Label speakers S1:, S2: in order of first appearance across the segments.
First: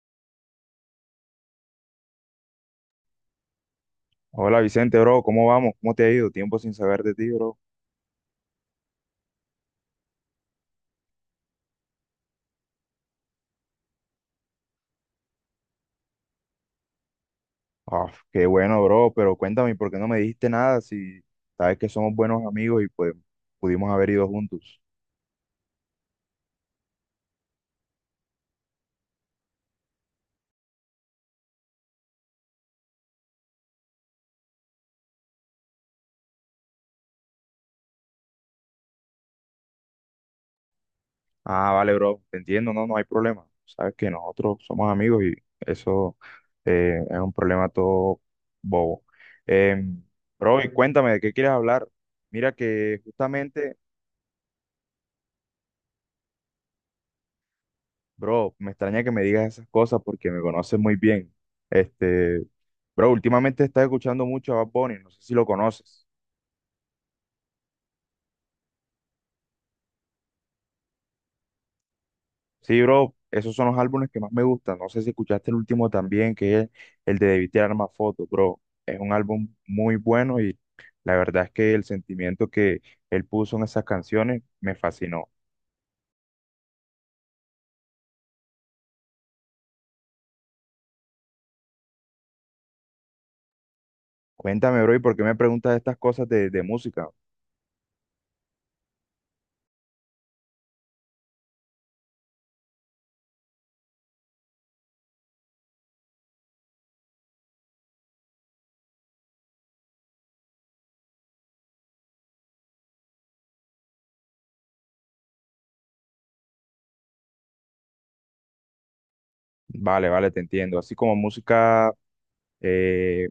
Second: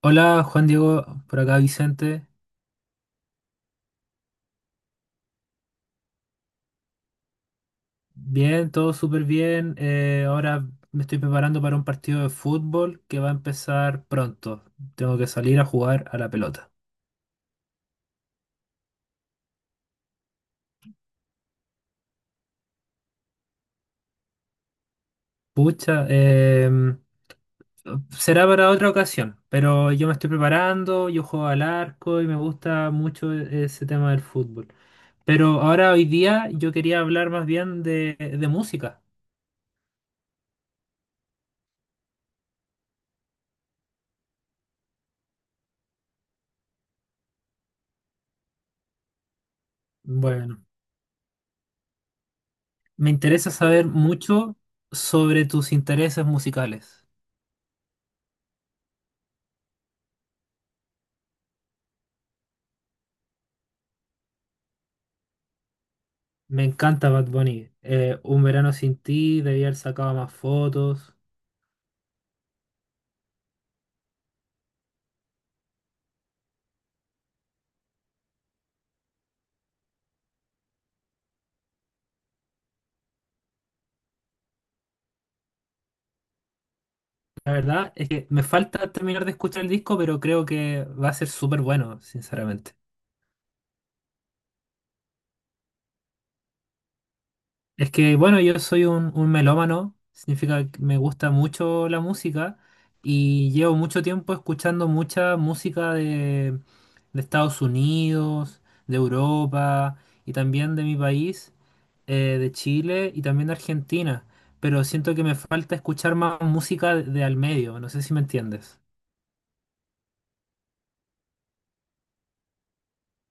S1: Hola Juan Diego, por acá Vicente.
S2: Hola Vicente, bro, ¿cómo vamos? ¿Cómo te ha ido? Tiempo sin saber de ti, bro.
S1: Bien, todo súper bien. Ahora me estoy preparando para un partido de fútbol que va a empezar pronto. Tengo que salir a jugar a la pelota.
S2: Ah, qué bueno, bro, pero cuéntame, ¿por qué no me dijiste nada si sabes que somos buenos amigos y pues pudimos haber ido juntos?
S1: Pucha, será para otra ocasión, pero yo me estoy preparando, yo juego al arco y me gusta mucho ese tema del fútbol. Pero ahora hoy día yo quería hablar más bien de música.
S2: Ah, vale, bro, te entiendo, no, no hay problema. Sabes que nosotros somos amigos y eso es un problema todo bobo. Em, bro,
S1: Bueno.
S2: y cuéntame, ¿de qué quieres hablar? Mira que
S1: Me interesa
S2: justamente,
S1: saber mucho sobre tus intereses musicales.
S2: bro, me extraña que me digas esas cosas porque me conoces muy bien. Este, Bro, últimamente estás escuchando mucho a Bad Bunny, no sé si lo conoces.
S1: Me encanta Bad Bunny. Un verano sin ti, debía haber sacado más fotos.
S2: Sí, bro, esos son los álbumes que más me gustan. No sé si escuchaste el último también, que es el de Debí tirar más fotos, bro. Es un álbum muy bueno y la verdad es que el sentimiento que él puso en esas canciones me fascinó.
S1: La verdad es que me falta terminar de escuchar el disco, pero creo que va a ser súper bueno, sinceramente.
S2: Cuéntame, bro, ¿y por qué me preguntas estas cosas de música?
S1: Es que, bueno, yo soy un melómano, significa que me gusta mucho la música y llevo mucho tiempo escuchando mucha música de Estados Unidos, de Europa y también de mi país. Eh, de Chile y también de Argentina, pero siento que me falta escuchar más música de al medio, no sé si me entiendes.
S2: Vale, vale, te entiendo. Así como música, eh,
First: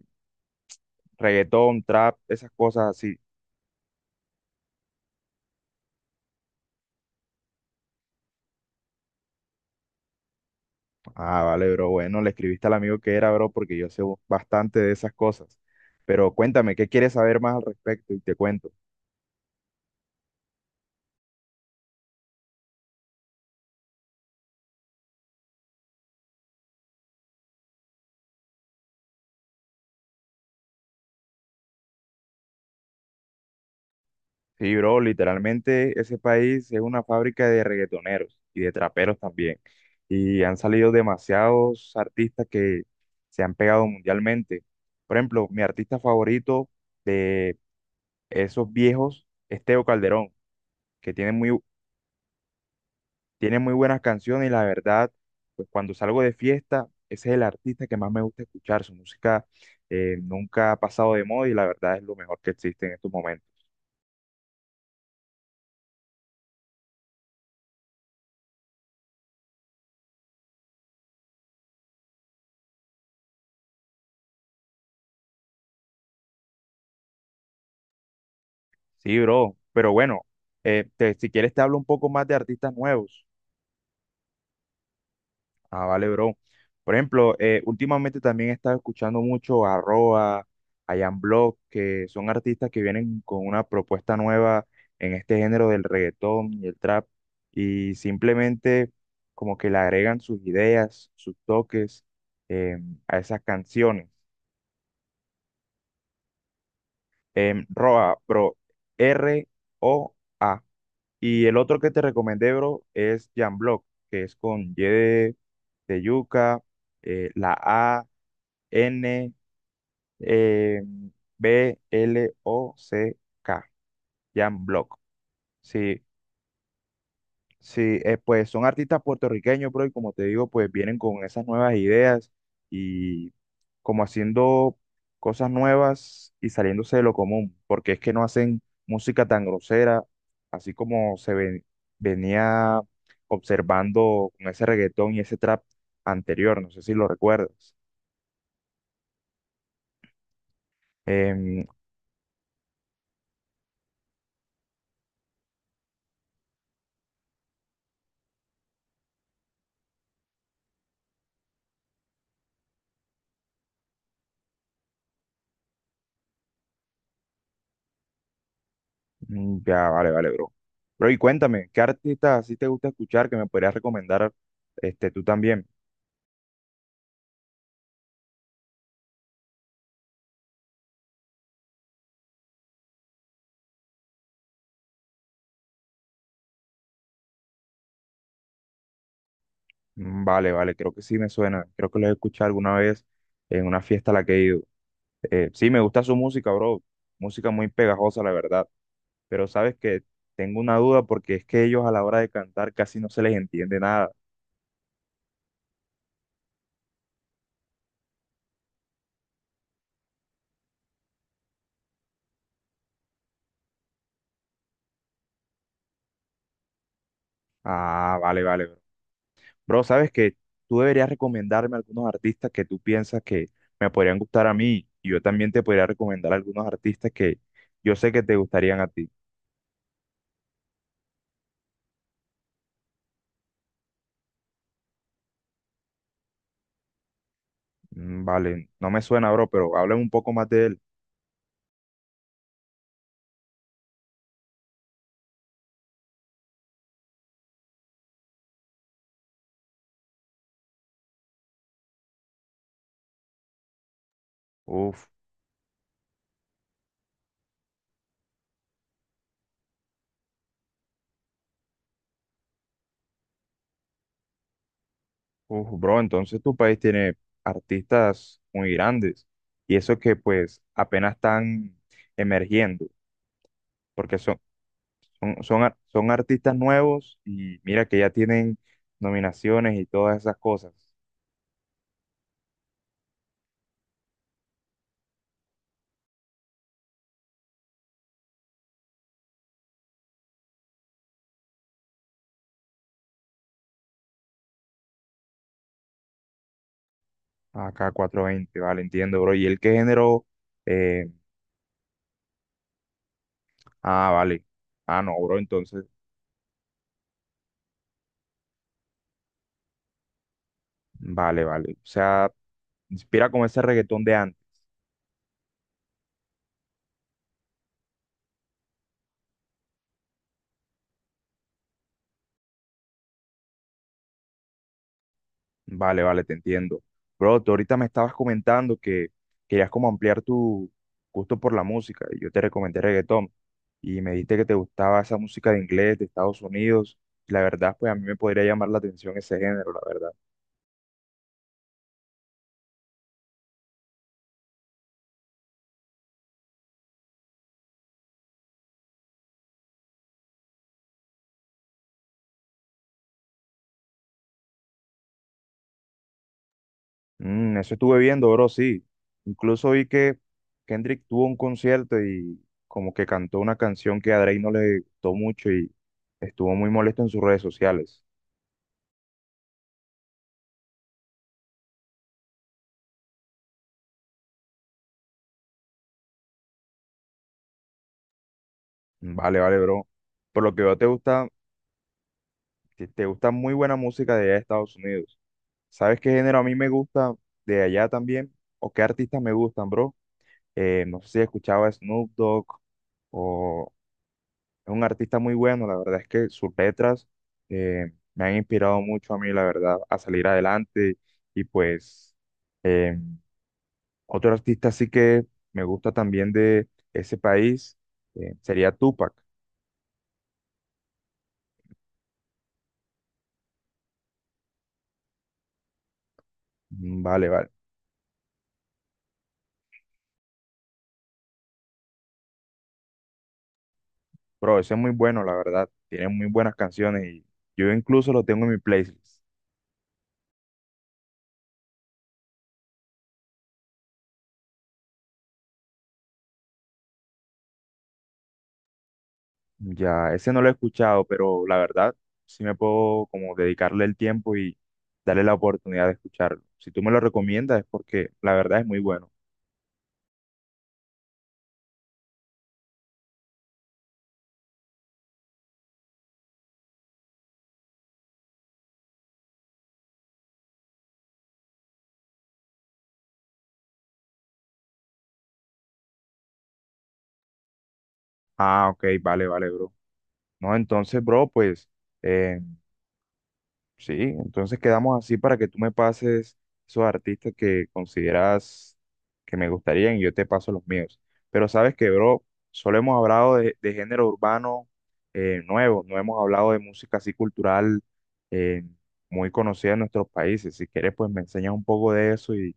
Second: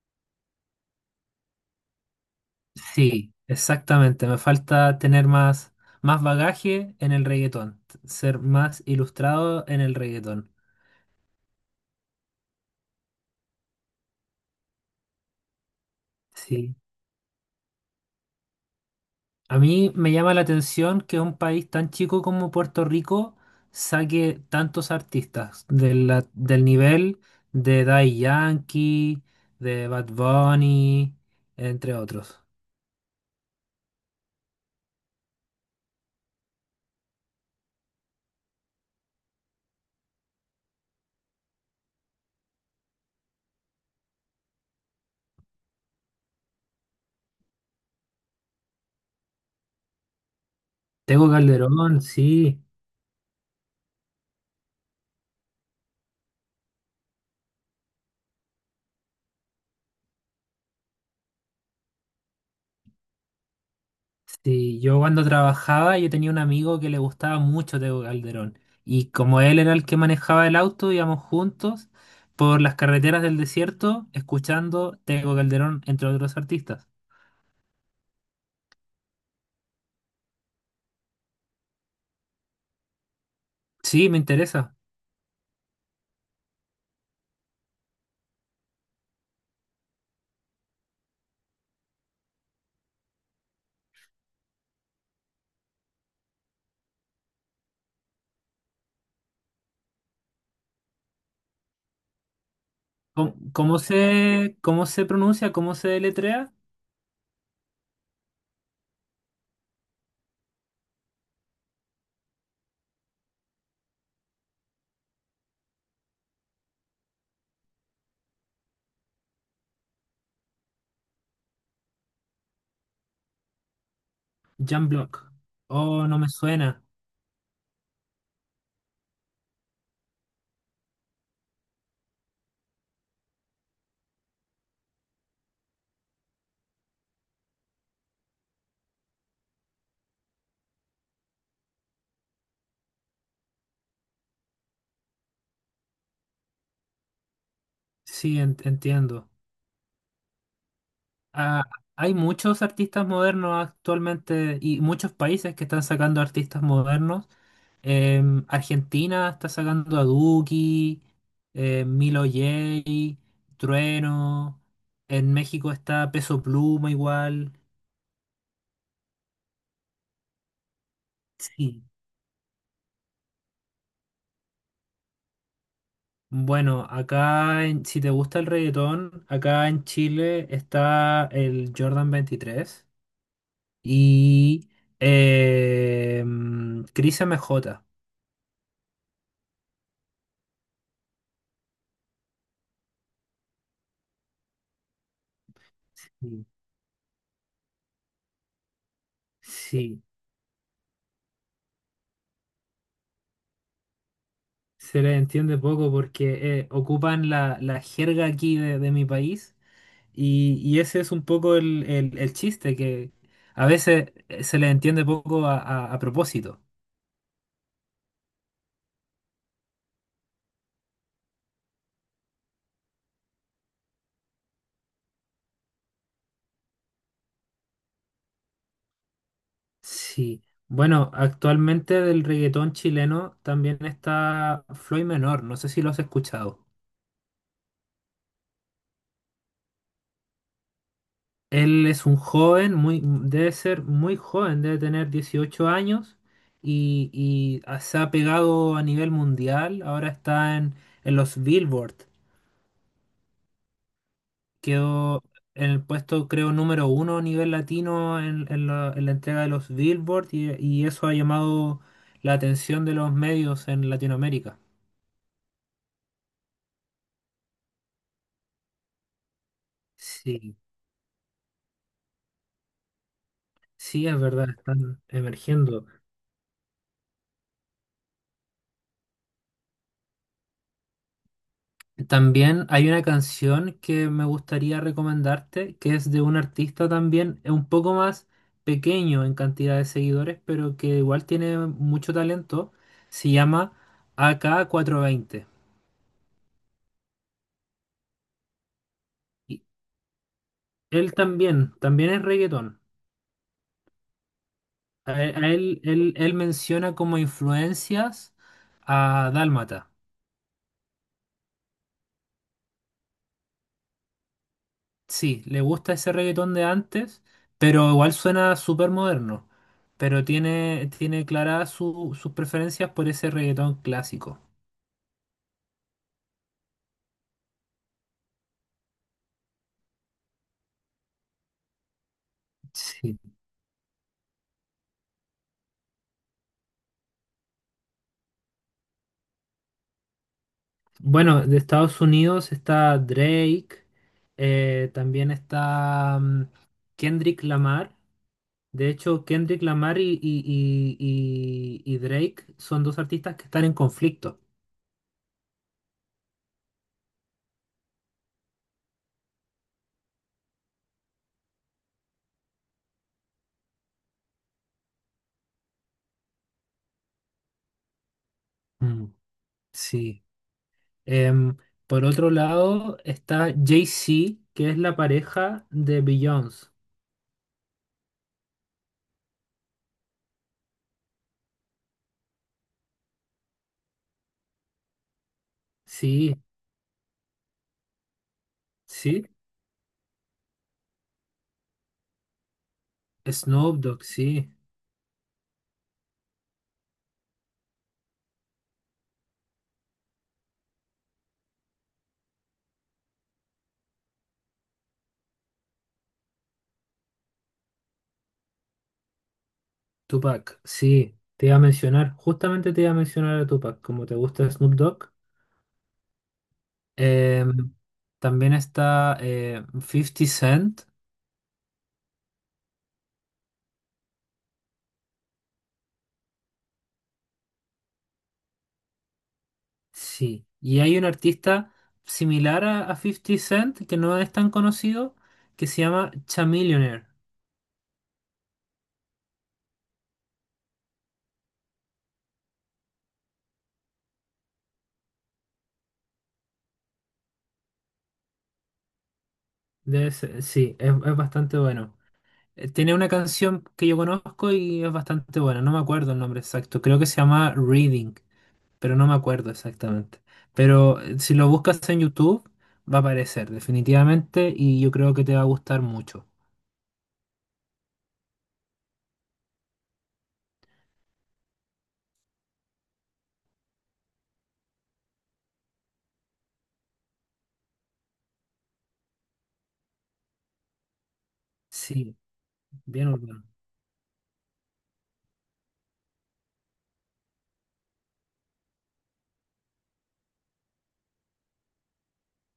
S2: reggaetón, trap, esas cosas así.
S1: Sí, exactamente, me falta tener más bagaje en el reggaetón, ser más ilustrado en el reggaetón.
S2: Ah, vale, bro. Bueno, le escribiste al amigo que era, bro, porque yo sé bastante de esas cosas. Pero
S1: Sí,
S2: cuéntame, ¿qué quieres saber más al respecto? Y te cuento.
S1: a mí me llama la atención que un país tan chico como Puerto Rico saque tantos artistas de del nivel de Daddy Yankee, de Bad Bunny, entre otros.
S2: Sí, bro, literalmente ese país es una fábrica de reggaetoneros y de traperos también. Y han salido demasiados artistas que se han pegado mundialmente. Por ejemplo, mi artista favorito de esos viejos es Teo Calderón, que
S1: Tengo
S2: tiene muy
S1: Calderón, sí.
S2: Tiene muy buenas canciones y la verdad, pues cuando salgo de fiesta, ese es el artista que más me gusta escuchar. Su música nunca ha pasado de moda y la verdad es lo mejor que existe en estos momentos.
S1: Sí, yo cuando trabajaba yo tenía un amigo que le gustaba mucho Tego Calderón y como él era el que manejaba el auto, íbamos juntos por las carreteras del desierto escuchando Tego Calderón entre otros artistas.
S2: Sí, bro, pero bueno, si quieres te hablo un poco más de artistas nuevos.
S1: Sí, me interesa.
S2: Ah, vale, bro. Por ejemplo, últimamente también he estado escuchando mucho a Roa, a Jan Block, que son artistas que vienen con una propuesta nueva en este género del reggaetón y el trap, y simplemente como que le agregan sus ideas, sus toques eh, a
S1: ¿Cómo,
S2: esas
S1: cómo
S2: canciones.
S1: se, Cómo se pronuncia? ¿Cómo se deletrea?
S2: Roa, bro, R-O-A. Y el otro que te recomendé, bro, es Jan Block, que es con Y de yuca, la A. N eh, B-L-O-C-K, Jan
S1: Jan
S2: Block.
S1: Block.
S2: Sí,
S1: Oh, no me suena.
S2: sí, pues son artistas puertorriqueños, bro, y como te digo, pues vienen con esas nuevas ideas y como haciendo cosas nuevas y saliéndose de lo común, porque es que no hacen música tan grosera, así como venía observando con ese reggaetón y ese trap anterior, no sé si lo recuerdas.
S1: Sí, entiendo. Ah,
S2: Em,
S1: hay muchos artistas modernos actualmente y muchos países que están sacando artistas modernos. Em, Argentina está sacando a Duki, Milo J, Trueno. En México está Peso Pluma igual.
S2: Ya, vale, vale, bro. Bro, y cuéntame, ¿qué
S1: Sí.
S2: artista así te gusta escuchar que me podrías recomendar tú también?
S1: Bueno, acá, si te gusta el reggaetón, acá en Chile está el Jordan veintitrés y eh, Cris MJ.
S2: Vale, vale, creo que sí me suena. Creo que lo he escuchado alguna vez en una fiesta a la que he ido. Sí, me gusta su
S1: Sí.
S2: música, bro. Música muy pegajosa, la verdad. Pero sabes
S1: Sí.
S2: que tengo una duda porque es que ellos a la hora de cantar casi no se les entiende nada.
S1: Se les entiende poco porque ocupan la jerga aquí de mi país y ese es un poco el, el chiste, que a veces se les entiende poco a, a propósito.
S2: Ah, vale, vale, bro. Bro, sabes que tú deberías recomendarme algunos artistas que tú piensas que me podrían gustar a mí y yo también te podría recomendar algunos artistas que yo sé que te gustarían a ti.
S1: Sí. Bueno, actualmente del reggaetón chileno también está Floyd Menor, no sé si lo has escuchado.
S2: Vale, no me suena, bro, pero háblame un poco más de él.
S1: Él es un joven, muy, mm, debe ser muy joven, debe tener 18 años y ah, se ha pegado a nivel mundial, ahora está en los Billboard.
S2: Uf,
S1: Quedó en el puesto, creo, número uno a nivel latino en, en la entrega de los Billboard y eso ha llamado la atención de los medios en Latinoamérica.
S2: uf, bro, entonces tu país tiene artistas muy grandes y eso que
S1: Sí,
S2: pues apenas están emergiendo
S1: sí,
S2: porque
S1: es verdad, están emergiendo.
S2: son artistas nuevos y mira que ya tienen nominaciones y todas esas cosas.
S1: También hay una canción que me gustaría recomendarte, que es de un artista también, es un poco más pequeño en cantidad de seguidores, pero que igual tiene mucho talento. Se llama ak veinte.
S2: Acá 420, vale, entiendo, bro. ¿Y el
S1: Y
S2: qué género? Eh,
S1: él también, también es reggaetón.
S2: ah, vale. Ah, no, bro,
S1: A él,
S2: entonces,
S1: él menciona como influencias a Dálmata.
S2: vale, vale. O sea, inspira como ese reggaetón de antes.
S1: Sí, le gusta ese reggaetón de antes, pero igual suena súper moderno. Pero tiene, tiene claras sus preferencias por ese reggaetón clásico.
S2: Vale, vale, te entiendo. Bro, tú ahorita me estabas comentando que querías como ampliar tu gusto por la música. Yo te recomendé
S1: Sí.
S2: reggaetón y me dijiste que te gustaba esa música de inglés, de Estados Unidos. La verdad, pues a mí me podría llamar la atención ese género, la verdad.
S1: Bueno, de Estados Unidos está Drake, también está Kendrick Lamar. De hecho, Kendrick Lamar y Drake son dos artistas que están en conflicto.
S2: Mm, eso estuve viendo, bro, sí. Incluso vi que Kendrick tuvo un concierto y como que cantó una canción que a Drake no le gustó mucho y estuvo muy molesto en sus redes sociales.
S1: Mm, sí. Em, por otro lado está Jay-Z, que es la pareja de Beyoncé.
S2: Vale, vale, bro. Por lo que veo, te gusta muy buena música de allá de Estados Unidos. ¿Sabes qué
S1: Sí,
S2: género a mí me gusta de allá también? ¿O qué artistas
S1: sí.
S2: me gustan, bro? No sé si escuchaba Snoop Dogg o,
S1: Snoop Dogg, sí.
S2: Es un artista muy bueno, la verdad es que sus letras me han inspirado mucho a mí, la verdad, a salir adelante. Y pues eh, otro artista sí que me gusta también de ese país sería Tupac.
S1: Tupac, sí. Te iba a mencionar, justamente te iba a mencionar a Tupac, como te gusta Snoop Dogg.
S2: Vale, vale.
S1: Em, también está 50 Cent,
S2: Pero ese es muy bueno, la verdad. Tiene muy buenas canciones y yo incluso lo tengo en mi playlist.
S1: sí. Y hay un artista similar a 50 Cent, que no es tan conocido, que se llama Chamillionaire.
S2: Ya, ese no lo he escuchado, pero la verdad sí me puedo como dedicarle el tiempo y darle la oportunidad de escucharlo. Si tú me lo recomiendas es porque la verdad es muy bueno.
S1: Sí, es bastante bueno. Tiene una canción que yo conozco y es bastante buena, no me acuerdo el nombre exacto, creo que se llama Reading, pero no me acuerdo exactamente. Pero si lo buscas en YouTube, va a aparecer definitivamente y yo creo que te va a gustar mucho.
S2: Ah, ok, vale, vale, bro. No, entonces, bro, pues, eh, sí, entonces quedamos así para que tú me pases esos artistas que consideras que me gustarían y yo te paso los míos. Pero sabes que,
S1: Sí,
S2: bro, solo hemos
S1: bien
S2: hablado
S1: urbano.
S2: de género urbano nuevo, no hemos hablado de música así cultural eh, muy conocida en nuestros países. Si quieres, pues me enseñas un poco de eso y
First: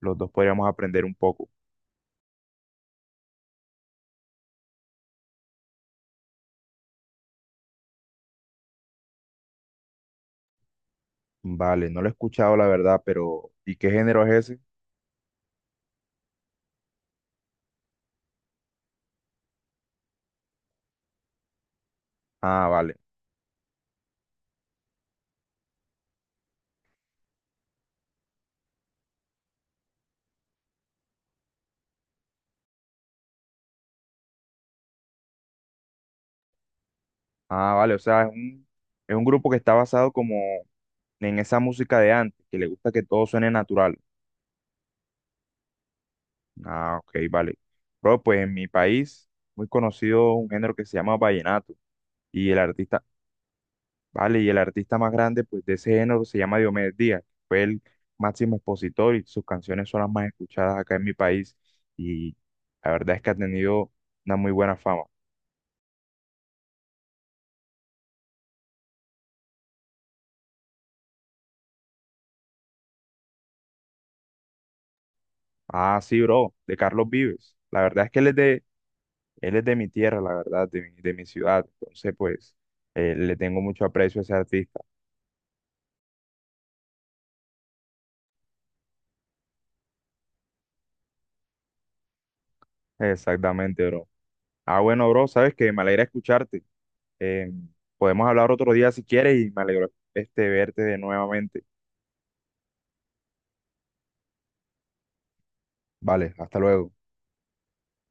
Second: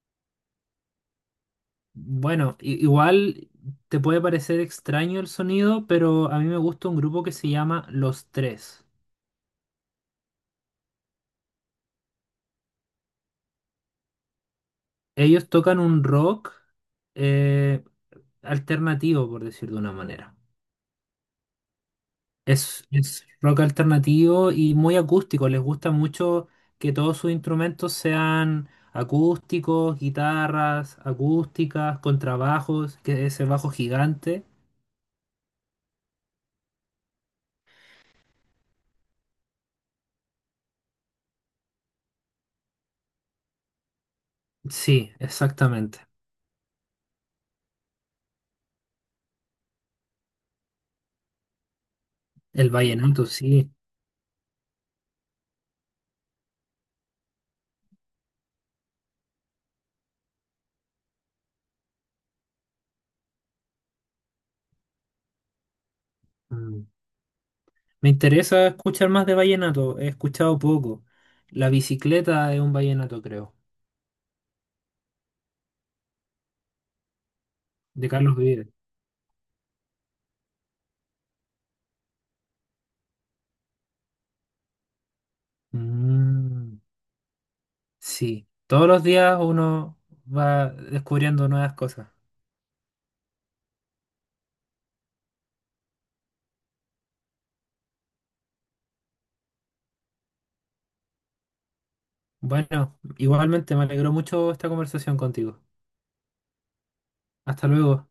S2: los dos podríamos aprender un poco.
S1: Bueno, igual te puede parecer extraño el sonido, pero a mí me gusta un grupo que se llama Los Tres.
S2: Vale, no lo he escuchado, la verdad, pero ¿y qué género es ese?
S1: Ellos tocan un rock eh, alternativo, por decir de una manera.
S2: Ah, vale.
S1: Es rock alternativo y muy acústico. Les gusta mucho que todos sus instrumentos sean acústicos, guitarras acústicas, contrabajos, que ese bajo gigante.
S2: Ah, vale, o sea, es un grupo que está basado como en esa música de antes, que le gusta que todo suene natural.
S1: Sí, exactamente.
S2: Ah, ok, vale. Bro, pues en mi país, muy conocido un género que se llama vallenato, y el
S1: El
S2: artista,
S1: vallenato, sí.
S2: vale, y el artista más grande, pues, de ese género se llama Diomedes Díaz, fue el máximo expositor y sus canciones son las más escuchadas acá en mi país, y la verdad es que ha tenido una muy buena fama.
S1: Mm. Me interesa escuchar más de vallenato. He escuchado poco. La bicicleta es un vallenato, creo,
S2: Ah, sí, bro, de Carlos Vives. La verdad
S1: de
S2: es que él es
S1: Carlos
S2: de
S1: Vives.
S2: Él es de mi tierra, la verdad, de mi ciudad. Entonces, pues, le tengo mucho aprecio a ese artista.
S1: Mm, sí. Todos los días uno va descubriendo nuevas cosas.
S2: Exactamente, bro. Ah, bueno, bro, sabes que me alegra escucharte. Eh, podemos hablar otro día si quieres y me alegro verte de nuevamente.
S1: Bueno, igualmente me alegró mucho esta conversación contigo.
S2: Vale, hasta luego.
S1: Hasta luego.